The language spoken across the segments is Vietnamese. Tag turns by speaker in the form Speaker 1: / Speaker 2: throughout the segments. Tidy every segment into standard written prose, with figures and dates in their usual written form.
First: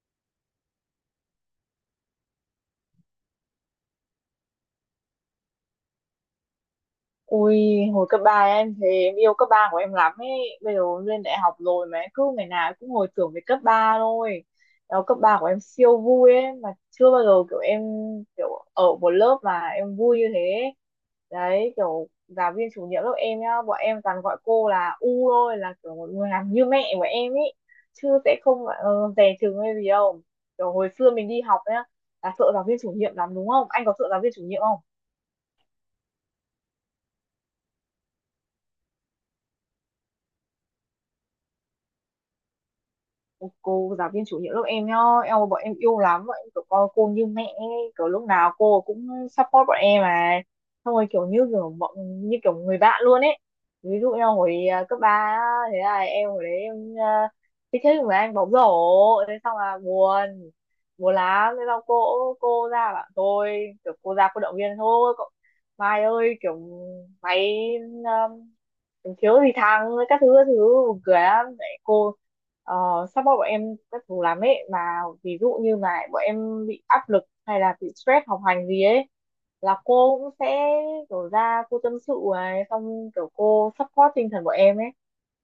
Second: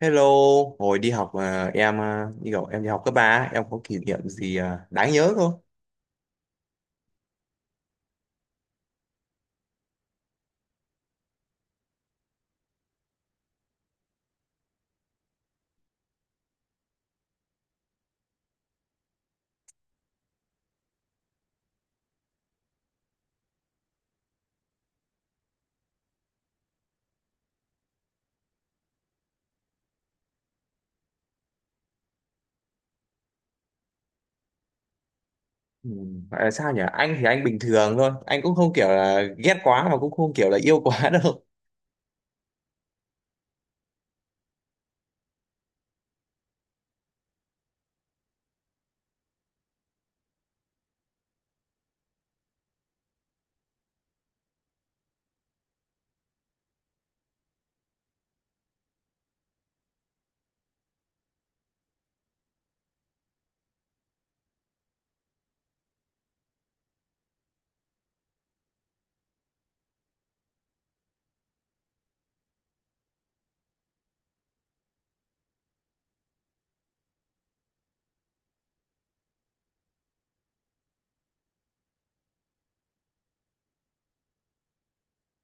Speaker 1: Hello, hồi đi học à, em à, đi học em đi học cấp ba, em có kỷ niệm gì đáng nhớ không?
Speaker 2: Ui, hồi cấp 3 em thì em yêu cấp 3 của em lắm ấy. Bây giờ lên đại học rồi mà em cứ ngày nào em cũng hồi tưởng về cấp 3 thôi. Đó, cấp 3 của em siêu vui ấy. Mà chưa bao giờ kiểu em kiểu ở một lớp mà em vui như thế. Đấy, kiểu giáo viên chủ nhiệm lớp em nhá. Bọn em toàn gọi cô là U thôi, là kiểu một người làm như mẹ của em ấy. Chứ sẽ không dè chừng hay gì đâu. Kiểu hồi xưa mình đi học nhá, là sợ giáo viên chủ nhiệm lắm đúng không? Anh có sợ giáo viên chủ nhiệm?
Speaker 1: Ừ, gọi là sao nhỉ? Anh thì anh bình thường thôi, anh cũng không kiểu là ghét quá mà cũng không kiểu là yêu quá đâu.
Speaker 2: Cô giáo viên chủ nhiệm lớp em nhá, bọn em yêu lắm, bọn em kiểu coi cô như mẹ ấy. Kiểu lúc nào cô cũng support bọn em mà xong rồi kiểu như kiểu như kiểu người bạn luôn ấy. Ví dụ em hồi cấp ba, thế là em hồi đấy em thích thích với anh bóng rổ, thế xong là buồn, buồn lắm. Thế xong cô ra bảo tôi, kiểu cô ra cô động viên thôi cậu, Mai ơi kiểu mày, thiếu gì thằng, các thứ các thứ, buồn cười lắm. Đấy, cô ờ, support bọn em các thứ lắm ấy, mà ví dụ như mà bọn em bị áp lực hay là bị stress học hành gì ấy là cô cũng sẽ kiểu ra cô tâm sự này, xong kiểu cô support tinh thần bọn em ấy.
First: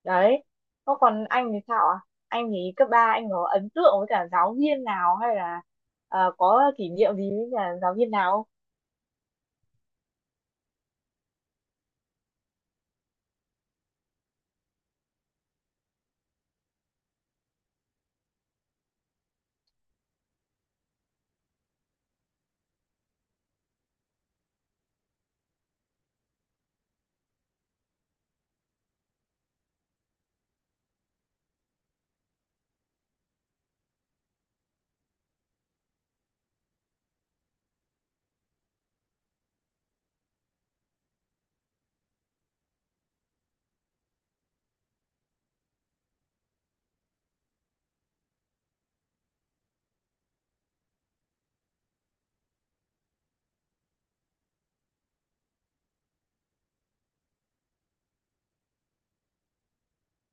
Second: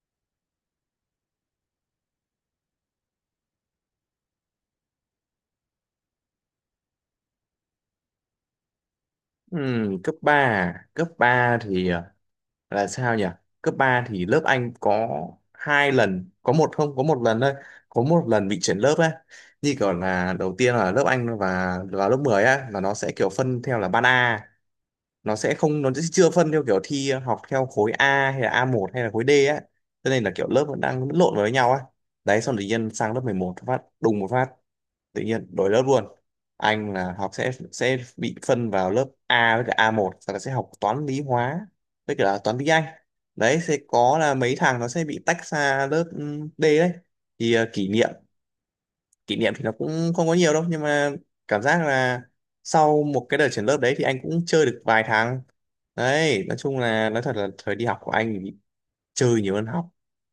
Speaker 2: Đấy, có còn anh thì sao ạ? Anh thì cấp 3 anh có ấn tượng với cả giáo viên nào hay là có kỷ niệm gì với cả giáo viên nào?
Speaker 1: Ừ, cấp 3, à? Cấp 3 thì à, là sao nhỉ? Cấp 3 thì lớp anh có hai lần, có một không, có một lần bị chuyển lớp ấy. Như kiểu là đầu tiên là lớp anh và vào lớp 10 á, là nó sẽ kiểu phân theo là ban A, nó sẽ chưa phân theo kiểu thi học theo khối A hay là a một hay là khối D á, cho nên là kiểu lớp vẫn đang lẫn lộn với nhau á. Đấy, xong tự nhiên sang lớp mười một, phát đùng một phát tự nhiên đổi lớp luôn. Anh là học sẽ bị phân vào lớp A với cả a một, sau đó sẽ học toán lý hóa với cả toán tiếng Anh. Đấy, sẽ có là mấy thằng nó sẽ bị tách ra lớp D. Đấy thì kỷ niệm thì nó cũng không có nhiều đâu, nhưng mà cảm giác là sau một cái đợt chuyển lớp đấy thì anh cũng chơi được vài tháng. Đấy nói chung là, nói thật là thời đi học của anh thì chơi nhiều hơn học.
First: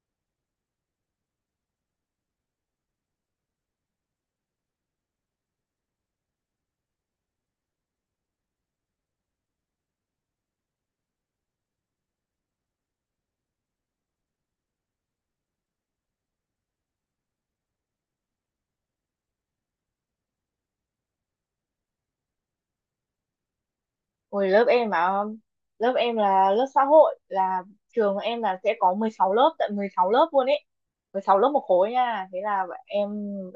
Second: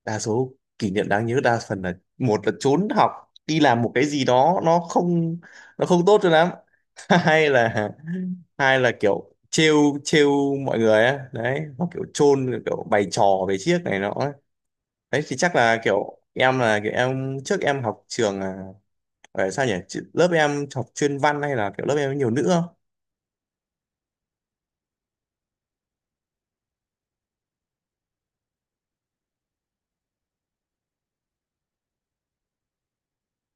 Speaker 1: Đa số kỷ niệm đáng nhớ đa phần là một là trốn học đi làm một cái gì đó nó không tốt cho lắm. Hay là, hay là kiểu trêu trêu mọi người á, đấy, hoặc kiểu chôn kiểu bày trò về chiếc này nọ ấy. Đấy thì chắc là kiểu em trước em học trường sao nhỉ? Lớp em học chuyên văn hay là kiểu lớp em có nhiều nữ không?
Speaker 2: Hồi lớp em mà, lớp em là lớp xã hội, là trường em là sẽ có 16 lớp, tận 16 lớp luôn ấy, 16 lớp một khối nha. Thế là em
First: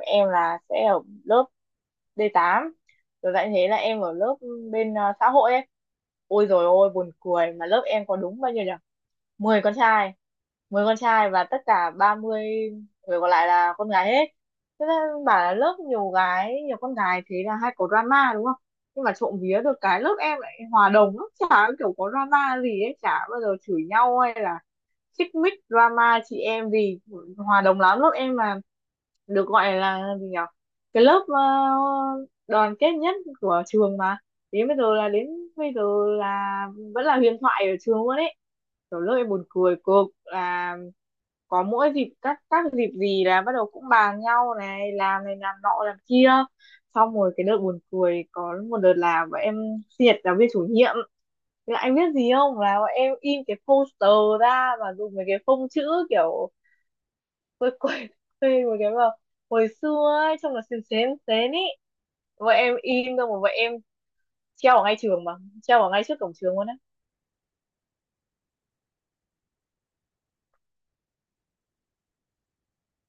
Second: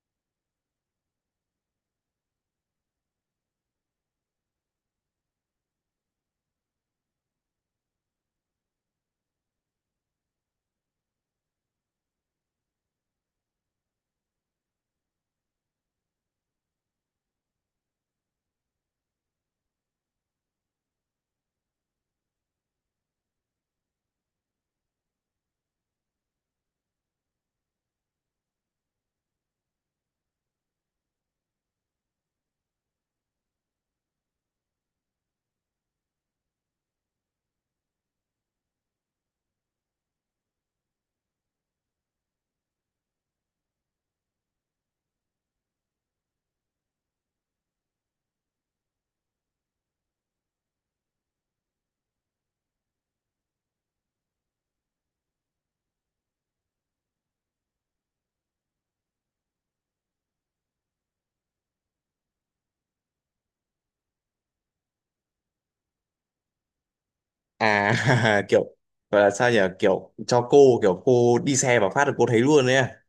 Speaker 2: em là sẽ ở lớp D8 rồi lại, thế là em ở lớp bên xã hội ấy. Ôi rồi, ôi buồn cười mà lớp em có đúng bao nhiêu nhỉ? 10 con trai, 10 con trai và tất cả 30 người còn lại là con gái hết. Thế nên bảo là lớp nhiều gái, nhiều con gái thế là hay có drama đúng không? Nhưng mà trộm vía được cái lớp em lại hòa đồng lắm, chả kiểu có drama gì ấy, chả bao giờ chửi nhau hay là xích mích drama chị em, vì hòa đồng lắm lớp em mà. Được gọi là gì nhỉ, cái lớp đoàn kết nhất của trường mà, đến bây giờ là bây giờ là vẫn là huyền thoại ở trường luôn ấy. Kiểu lớp em buồn cười cực là có mỗi dịp, các dịp gì là bắt đầu cũng bàn nhau này làm nọ làm kia. Xong rồi cái đợt buồn cười, có một đợt là bọn em sinh nhật giáo viên chủ nhiệm, là anh biết gì không? Là bọn em in cái poster ra và dùng mấy cái phông chữ kiểu quê quê quê mấy cái mà hồi xưa ấy, trông là xến xến xến ý. Bọn em in xong rồi bọn em treo ở ngay trường mà, treo ở ngay trước cổng trường luôn á.
Speaker 1: à kiểu gọi là sao nhỉ, kiểu cho cô, kiểu cô đi xe vào phát là cô thấy luôn đấy à?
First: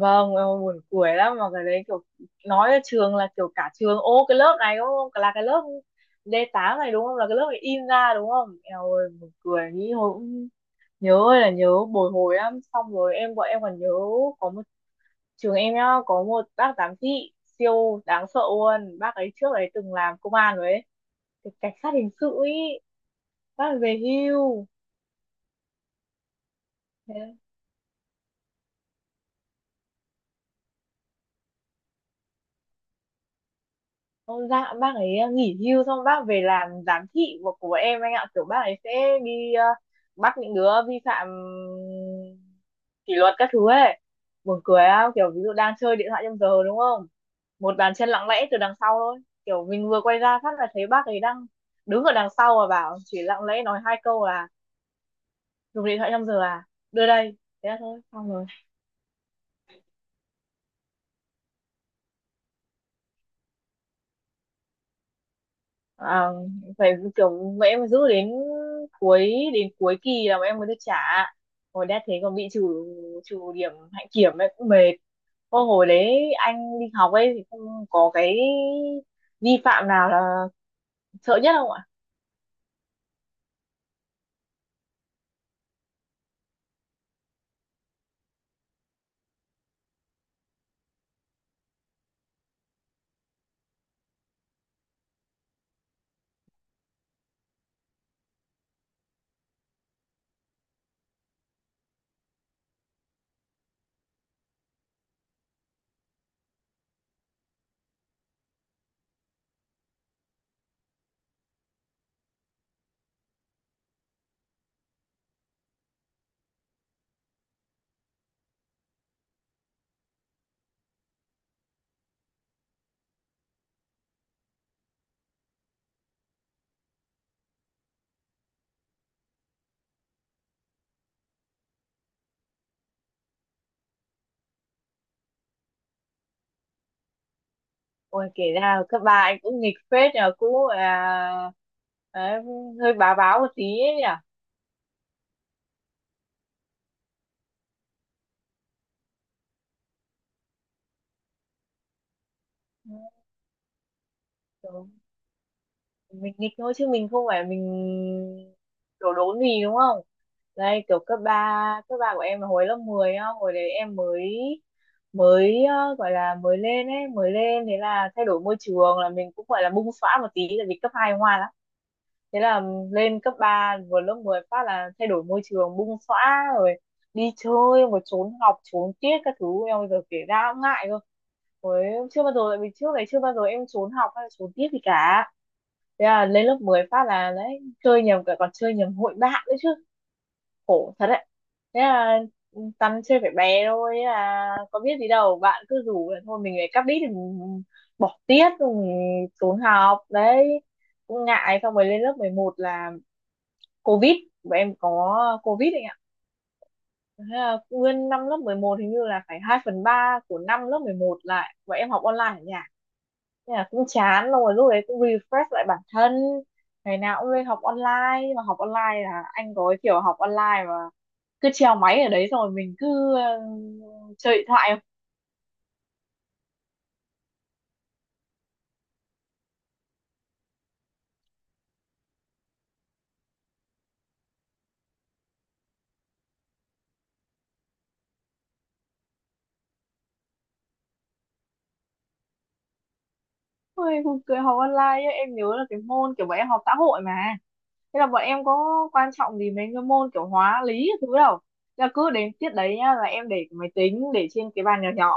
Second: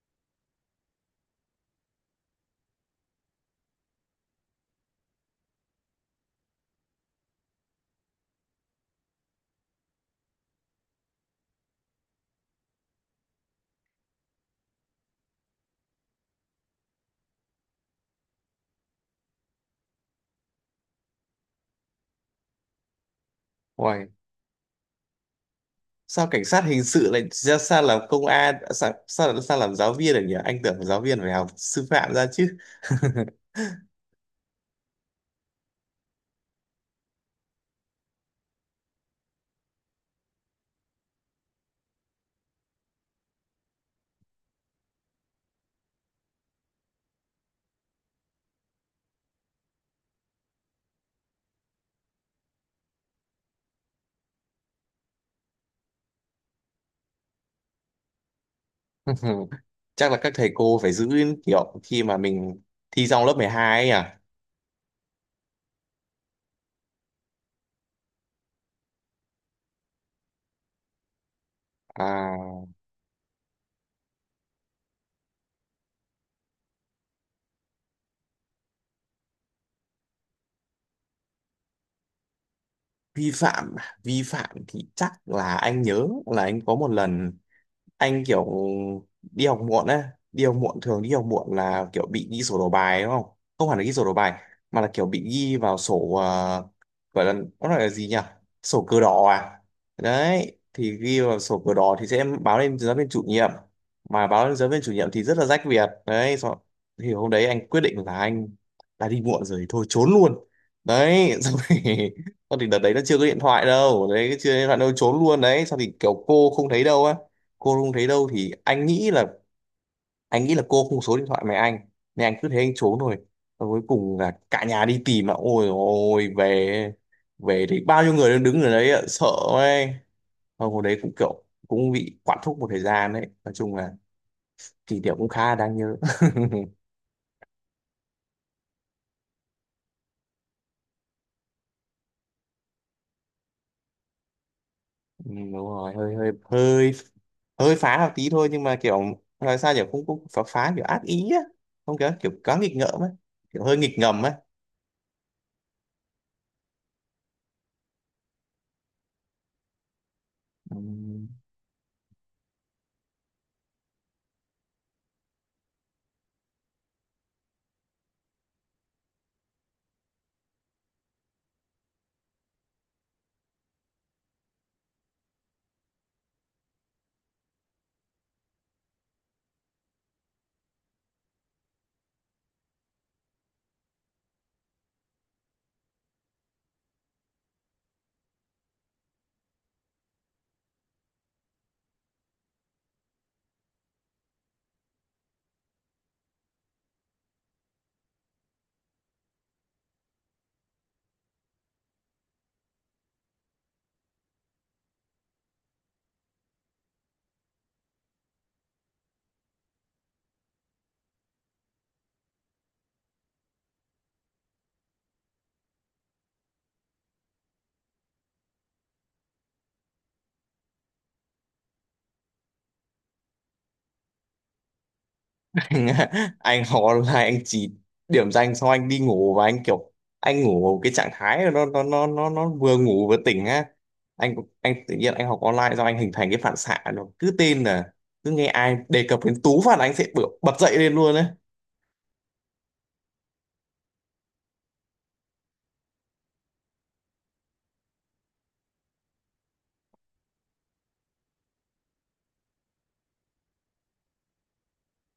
Speaker 2: Vâng, ôi, buồn cười lắm mà cái đấy kiểu, nói là trường là kiểu cả trường, ô cái lớp này đúng không? Là cái lớp D8 này đúng không? Là cái lớp này in ra đúng không? Eo ơi, buồn cười nghĩ hồi cũng nhớ, ơi là nhớ, bồi hồi lắm. Xong rồi bọn em còn nhớ có một, trường em nhá, có một bác giám thị siêu đáng sợ luôn, bác ấy trước ấy từng làm công an rồi ấy, thì cảnh sát hình sự ấy, bác ấy về
Speaker 1: Uầy,
Speaker 2: hưu.
Speaker 1: sao cảnh sát hình sự lại
Speaker 2: Thế
Speaker 1: ra sao làm công an, sao sao, sao làm giáo viên được nhỉ? Anh tưởng giáo viên phải học sư phạm ra chứ.
Speaker 2: ông dạ bác ấy nghỉ hưu xong bác về làm giám thị của, em anh ạ. Kiểu bác ấy sẽ đi bắt những đứa vi phạm kỷ luật các thứ ấy. Buồn cười á, kiểu ví dụ đang chơi điện thoại trong giờ đúng không, một bàn chân lặng lẽ từ đằng sau thôi. Kiểu mình vừa quay ra phát là thấy bác ấy đang đứng ở đằng sau và bảo, chỉ lặng lẽ nói hai câu là, dùng điện thoại trong giờ à, đưa đây, thế là thôi xong rồi.
Speaker 1: Chắc là các thầy cô phải giữ kiểu khi mà mình thi xong lớp 12 ấy à.
Speaker 2: à, Phải kiểu mẹ em phải giữ đến cuối, kỳ là bọn em mới được trả, hồi đã thế còn bị trừ,
Speaker 1: À,
Speaker 2: điểm hạnh kiểm ấy, cũng mệt. Ô, hồi đấy anh đi học ấy thì không có cái vi phạm nào là sợ nhất không ạ?
Speaker 1: vi phạm à? Vi phạm thì chắc là anh nhớ là anh có một lần anh kiểu đi học muộn á. Đi học muộn là kiểu bị ghi sổ đầu bài đúng không? Không hẳn là ghi sổ đầu bài, mà là kiểu bị ghi vào sổ gọi là, nó gọi là gì nhỉ, sổ cờ đỏ à. Đấy thì ghi vào sổ cờ đỏ thì sẽ báo lên giáo viên chủ nhiệm, mà báo lên giáo viên chủ nhiệm thì rất là rách việc. Đấy xong- thì hôm đấy anh quyết định là anh đã đi muộn rồi thì thôi trốn luôn. Đấy xong thì xong thì đợt đấy nó chưa có điện thoại đâu, đấy chưa có điện thoại đâu, trốn luôn đấy. Xong thì kiểu cô không thấy đâu á, cô không thấy đâu thì anh nghĩ là cô không số điện thoại mẹ anh, nên anh cứ thế anh trốn rồi. Và cuối cùng là cả nhà đi tìm, mà ôi ôi về, về thì bao nhiêu người đang đứng ở đấy ạ, sợ ấy. Xong hồi đấy cũng kiểu cũng bị quản thúc một thời gian. Đấy nói chung là kỷ niệm cũng khá là đáng nhớ.
Speaker 2: Ôi kể ra cấp ba anh cũng nghịch phết nhờ, cũng đấy, hơi bá báo một tí ấy
Speaker 1: Ừ, đúng rồi, hơi hơi hơi hơi phá một tí thôi, nhưng mà kiểu nói sao, kiểu cũng cũng phá phá kiểu ác ý á, không kiểu, kiểu quá nghịch ngợm ấy, kiểu hơi nghịch ngầm ấy.
Speaker 2: nhỉ. Mình nghịch thôi chứ mình không phải mình đổ đốn gì đúng không?
Speaker 1: Ừ.
Speaker 2: Đây kiểu cấp 3 của em là hồi lớp 10 á, hồi đấy em mới mới gọi là mới lên ấy, mới lên thế là thay đổi môi trường là mình cũng gọi là bung xõa một tí, tại vì cấp 2 ngoan lắm. Thế là lên cấp 3 vừa lớp 10 phát là thay đổi môi trường bung xõa rồi, đi chơi mà trốn học trốn tiết các thứ, em bây giờ kể ra cũng ngại cơ. Ôi, chưa bao giờ, tại vì trước này chưa bao giờ em trốn học hay là trốn tiết gì cả. Thế là lên lớp 10 phát là đấy chơi nhầm cả, còn chơi nhầm hội bạn nữa chứ, khổ thật đấy. Thế là tăn chơi phải bé thôi, thế là có biết gì đâu, bạn cứ rủ là thôi mình lại cắp đít thì mình bỏ tiết rồi mình trốn học đấy, cũng ngại. Xong rồi lên lớp 11 là covid, bọn em có covid ấy. Thế là nguyên năm lớp 11 hình như là phải 2/3 của năm lớp 11 lại và em học online ở nhà, nên là cũng chán rồi, lúc đấy cũng refresh lại bản thân, ngày nào cũng lên học online. Nhưng mà học online là anh có cái kiểu học online mà cứ treo máy ở đấy rồi mình cứ chơi điện thoại.
Speaker 1: Anh khó là anh chỉ điểm danh xong anh đi ngủ, và anh kiểu anh ngủ cái trạng thái nó vừa ngủ vừa tỉnh á. Anh anh tự nhiên anh học online, do anh hình thành cái phản xạ nó cứ tên là cứ nghe ai đề cập đến Tú phạt là anh sẽ bật dậy lên luôn đấy.
Speaker 2: Ôi, buồn cười học online ấy, em nhớ là cái môn kiểu bọn em học xã hội mà, thế là bọn em có quan trọng gì mấy cái môn kiểu hóa lý các thứ đâu. Là cứ đến tiết đấy nhá là em để cái máy tính để trên cái bàn nhỏ nhỏ,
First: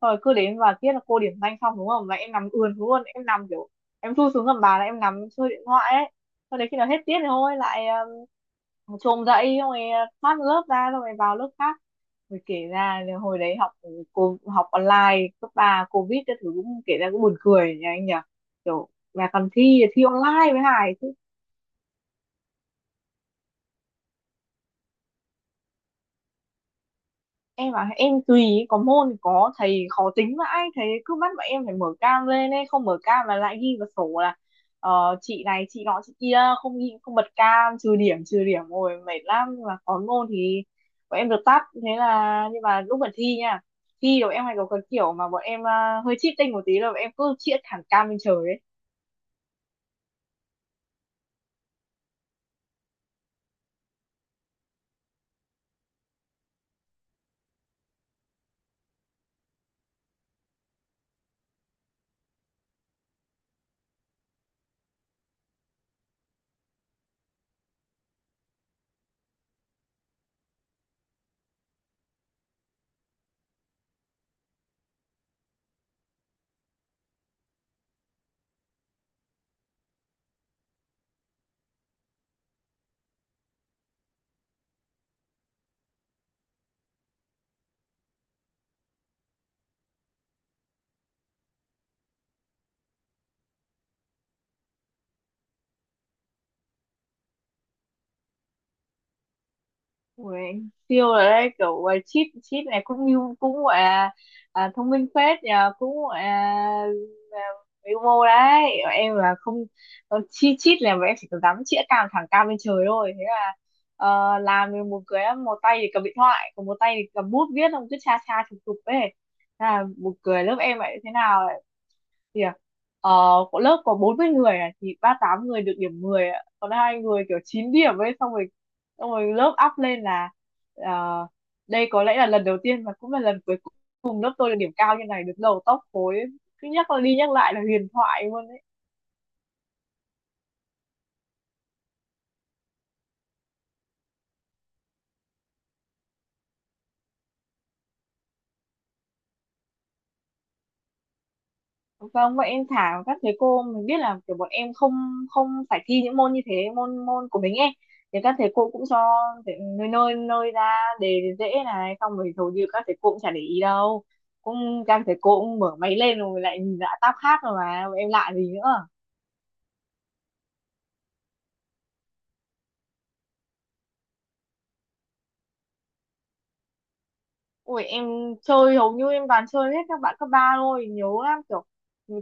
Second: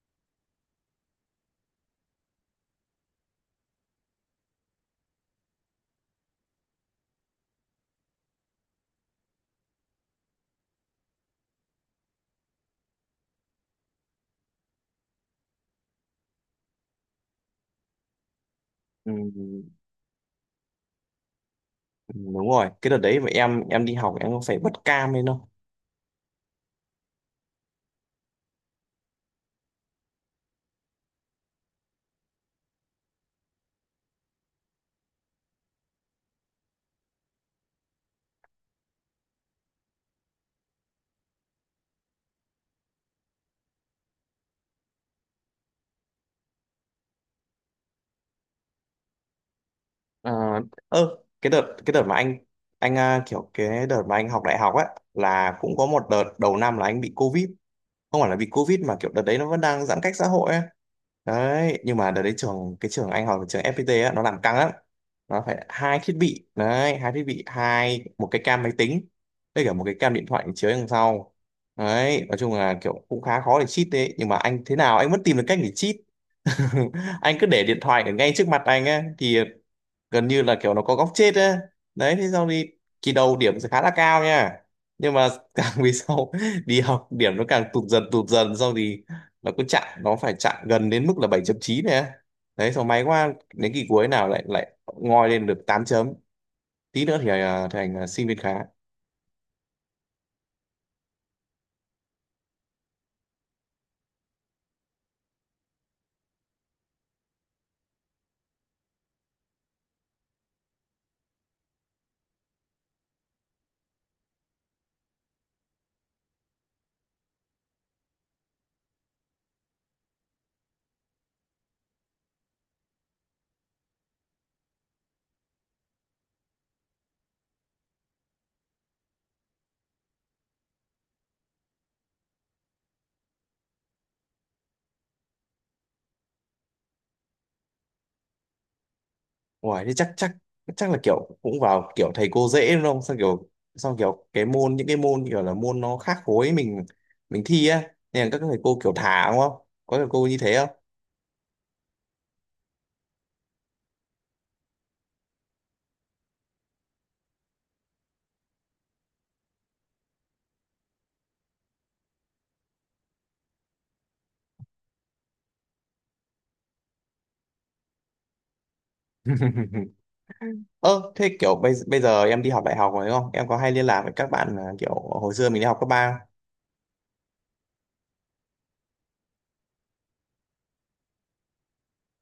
Speaker 2: rồi cứ đến và tiết là cô điểm danh xong đúng không là em nằm ườn xuống luôn, em nằm kiểu em thu xuống gầm bàn là em nằm chơi điện thoại ấy. Sau đấy khi nào hết tiết thì thôi lại chồm dậy xong rồi thoát lớp ra xong rồi vào lớp khác. Rồi kể ra là hồi đấy học cô học online cấp ba covid các thứ cũng kể ra cũng buồn cười nhỉ anh nhỉ, kiểu mà còn
Speaker 1: ừ,
Speaker 2: thi thi online với Hải.
Speaker 1: ừ, đúng rồi, cái đợt đấy mà em đi học em có phải bật cam lên đâu.
Speaker 2: Em bảo em tùy, có môn thì có thầy khó tính vãi, thầy cứ bắt bọn em phải mở cam lên ấy, không mở cam là lại ghi vào sổ là chị này chị nọ chị kia, không ghi không bật cam trừ điểm, trừ điểm rồi mệt lắm. Nhưng mà có môn thì bọn em được tắt, thế là nhưng mà lúc mà thi nha, thi rồi em hay có cái kiểu mà bọn em hơi cheating một tí là bọn em cứ chĩa thẳng cam lên trời ấy.
Speaker 1: ờ ơ, cái đợt mà anh kiểu cái đợt mà anh học đại học á, là cũng có một đợt đầu năm là anh bị covid. Không phải là vì covid mà kiểu đợt đấy nó vẫn đang giãn cách xã hội ấy. Đấy nhưng mà đợt đấy trường, cái trường anh học là trường FPT á, nó làm căng lắm. Nó phải hai thiết bị đấy, hai thiết bị hai một cái cam máy tính với cả một cái cam điện thoại chiếu đằng sau. Đấy nói chung là kiểu cũng khá khó để cheat, đấy nhưng mà anh thế nào anh vẫn tìm được cách để cheat. Anh cứ để điện thoại ở ngay trước mặt anh á, thì gần như là kiểu nó có góc chết ấy. Đấy thế xong đi, kỳ đầu điểm sẽ khá là cao nha, nhưng mà càng về sau đi học điểm nó càng tụt dần xong thì nó phải chặn gần đến mức là bảy chấm chín này á. Đấy xong may quá đến kỳ cuối nào lại lại ngoi lên được 8 chấm, tí nữa thì thành sinh viên khá.
Speaker 2: Ui, siêu rồi đấy, kiểu chip chip này cũng như cũng gọi là thông minh phết nhờ, cũng gọi là à, mưu mô đấy. Em là không, chip chip là em chỉ có dám chĩa cam thẳng cao lên trời thôi, thế là làm được một cái, một tay thì cầm điện thoại còn một tay thì cầm bút viết, không cứ cha cha chụp chụp ấy. Thế là một cười lớp em lại thế nào thì ờ, của lớp có 40 người thì 38 người được điểm 10, ạ, còn hai người kiểu 9 điểm ấy. Xong rồi lớp up lên là ờ, đây có lẽ là lần đầu tiên và cũng là lần cuối cùng lớp tôi được điểm cao như này, được đầu top khối, cứ nhắc đi nhắc lại là huyền thoại luôn.
Speaker 1: Ủa, thế chắc chắc chắc là kiểu cũng vào kiểu thầy cô dễ đúng không? Sao kiểu, cái môn, những cái môn kiểu là môn nó khác khối mình thi á, nên là các thầy cô kiểu thả đúng không, có thầy cô như thế.
Speaker 2: Vâng, vậy em thả, các thầy cô mình biết là kiểu bọn em không, không phải thi những môn như thế, môn môn của mình ấy. Thì các thầy cô cũng cho thể- nơi nơi nơi ra đề dễ này, xong rồi hầu như các thầy cô cũng chả để ý đâu. Cũng các thầy cô cũng mở máy lên rồi lại nhìn lại tab khác rồi mà, bọn em lạ gì nữa.
Speaker 1: Ơ thế kiểu bây bây giờ em đi học đại học rồi đúng không? Em có hay liên lạc với các bạn kiểu hồi xưa mình đi học cấp ba không?
Speaker 2: Ui em chơi hầu như em toàn chơi hết các bạn cấp ba thôi, nhớ lắm, kiểu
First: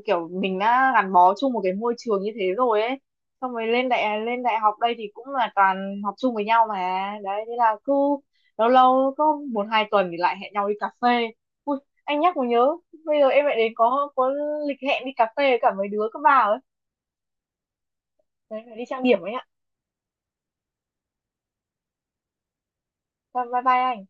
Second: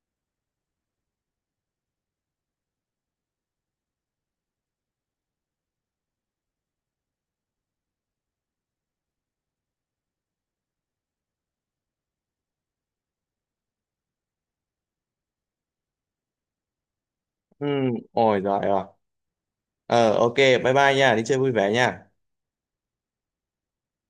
Speaker 2: kiểu mình đã gắn bó chung một cái môi trường như thế rồi ấy. Xong rồi lên đại học đây thì cũng là toàn học chung với nhau mà. Đấy thế là cứ lâu lâu có một hai tuần thì lại hẹn nhau đi cà phê. Ui anh nhắc mới nhớ, bây giờ em lại đến có lịch hẹn đi cà phê với cả mấy đứa cấp ba ấy.
Speaker 1: Ừ, ôi giời
Speaker 2: Đấy, phải
Speaker 1: ơi.
Speaker 2: đi trang điểm ấy ạ.
Speaker 1: Ờ ok, bye bye nha, đi chơi vui vẻ nha.
Speaker 2: Bye bye bye anh.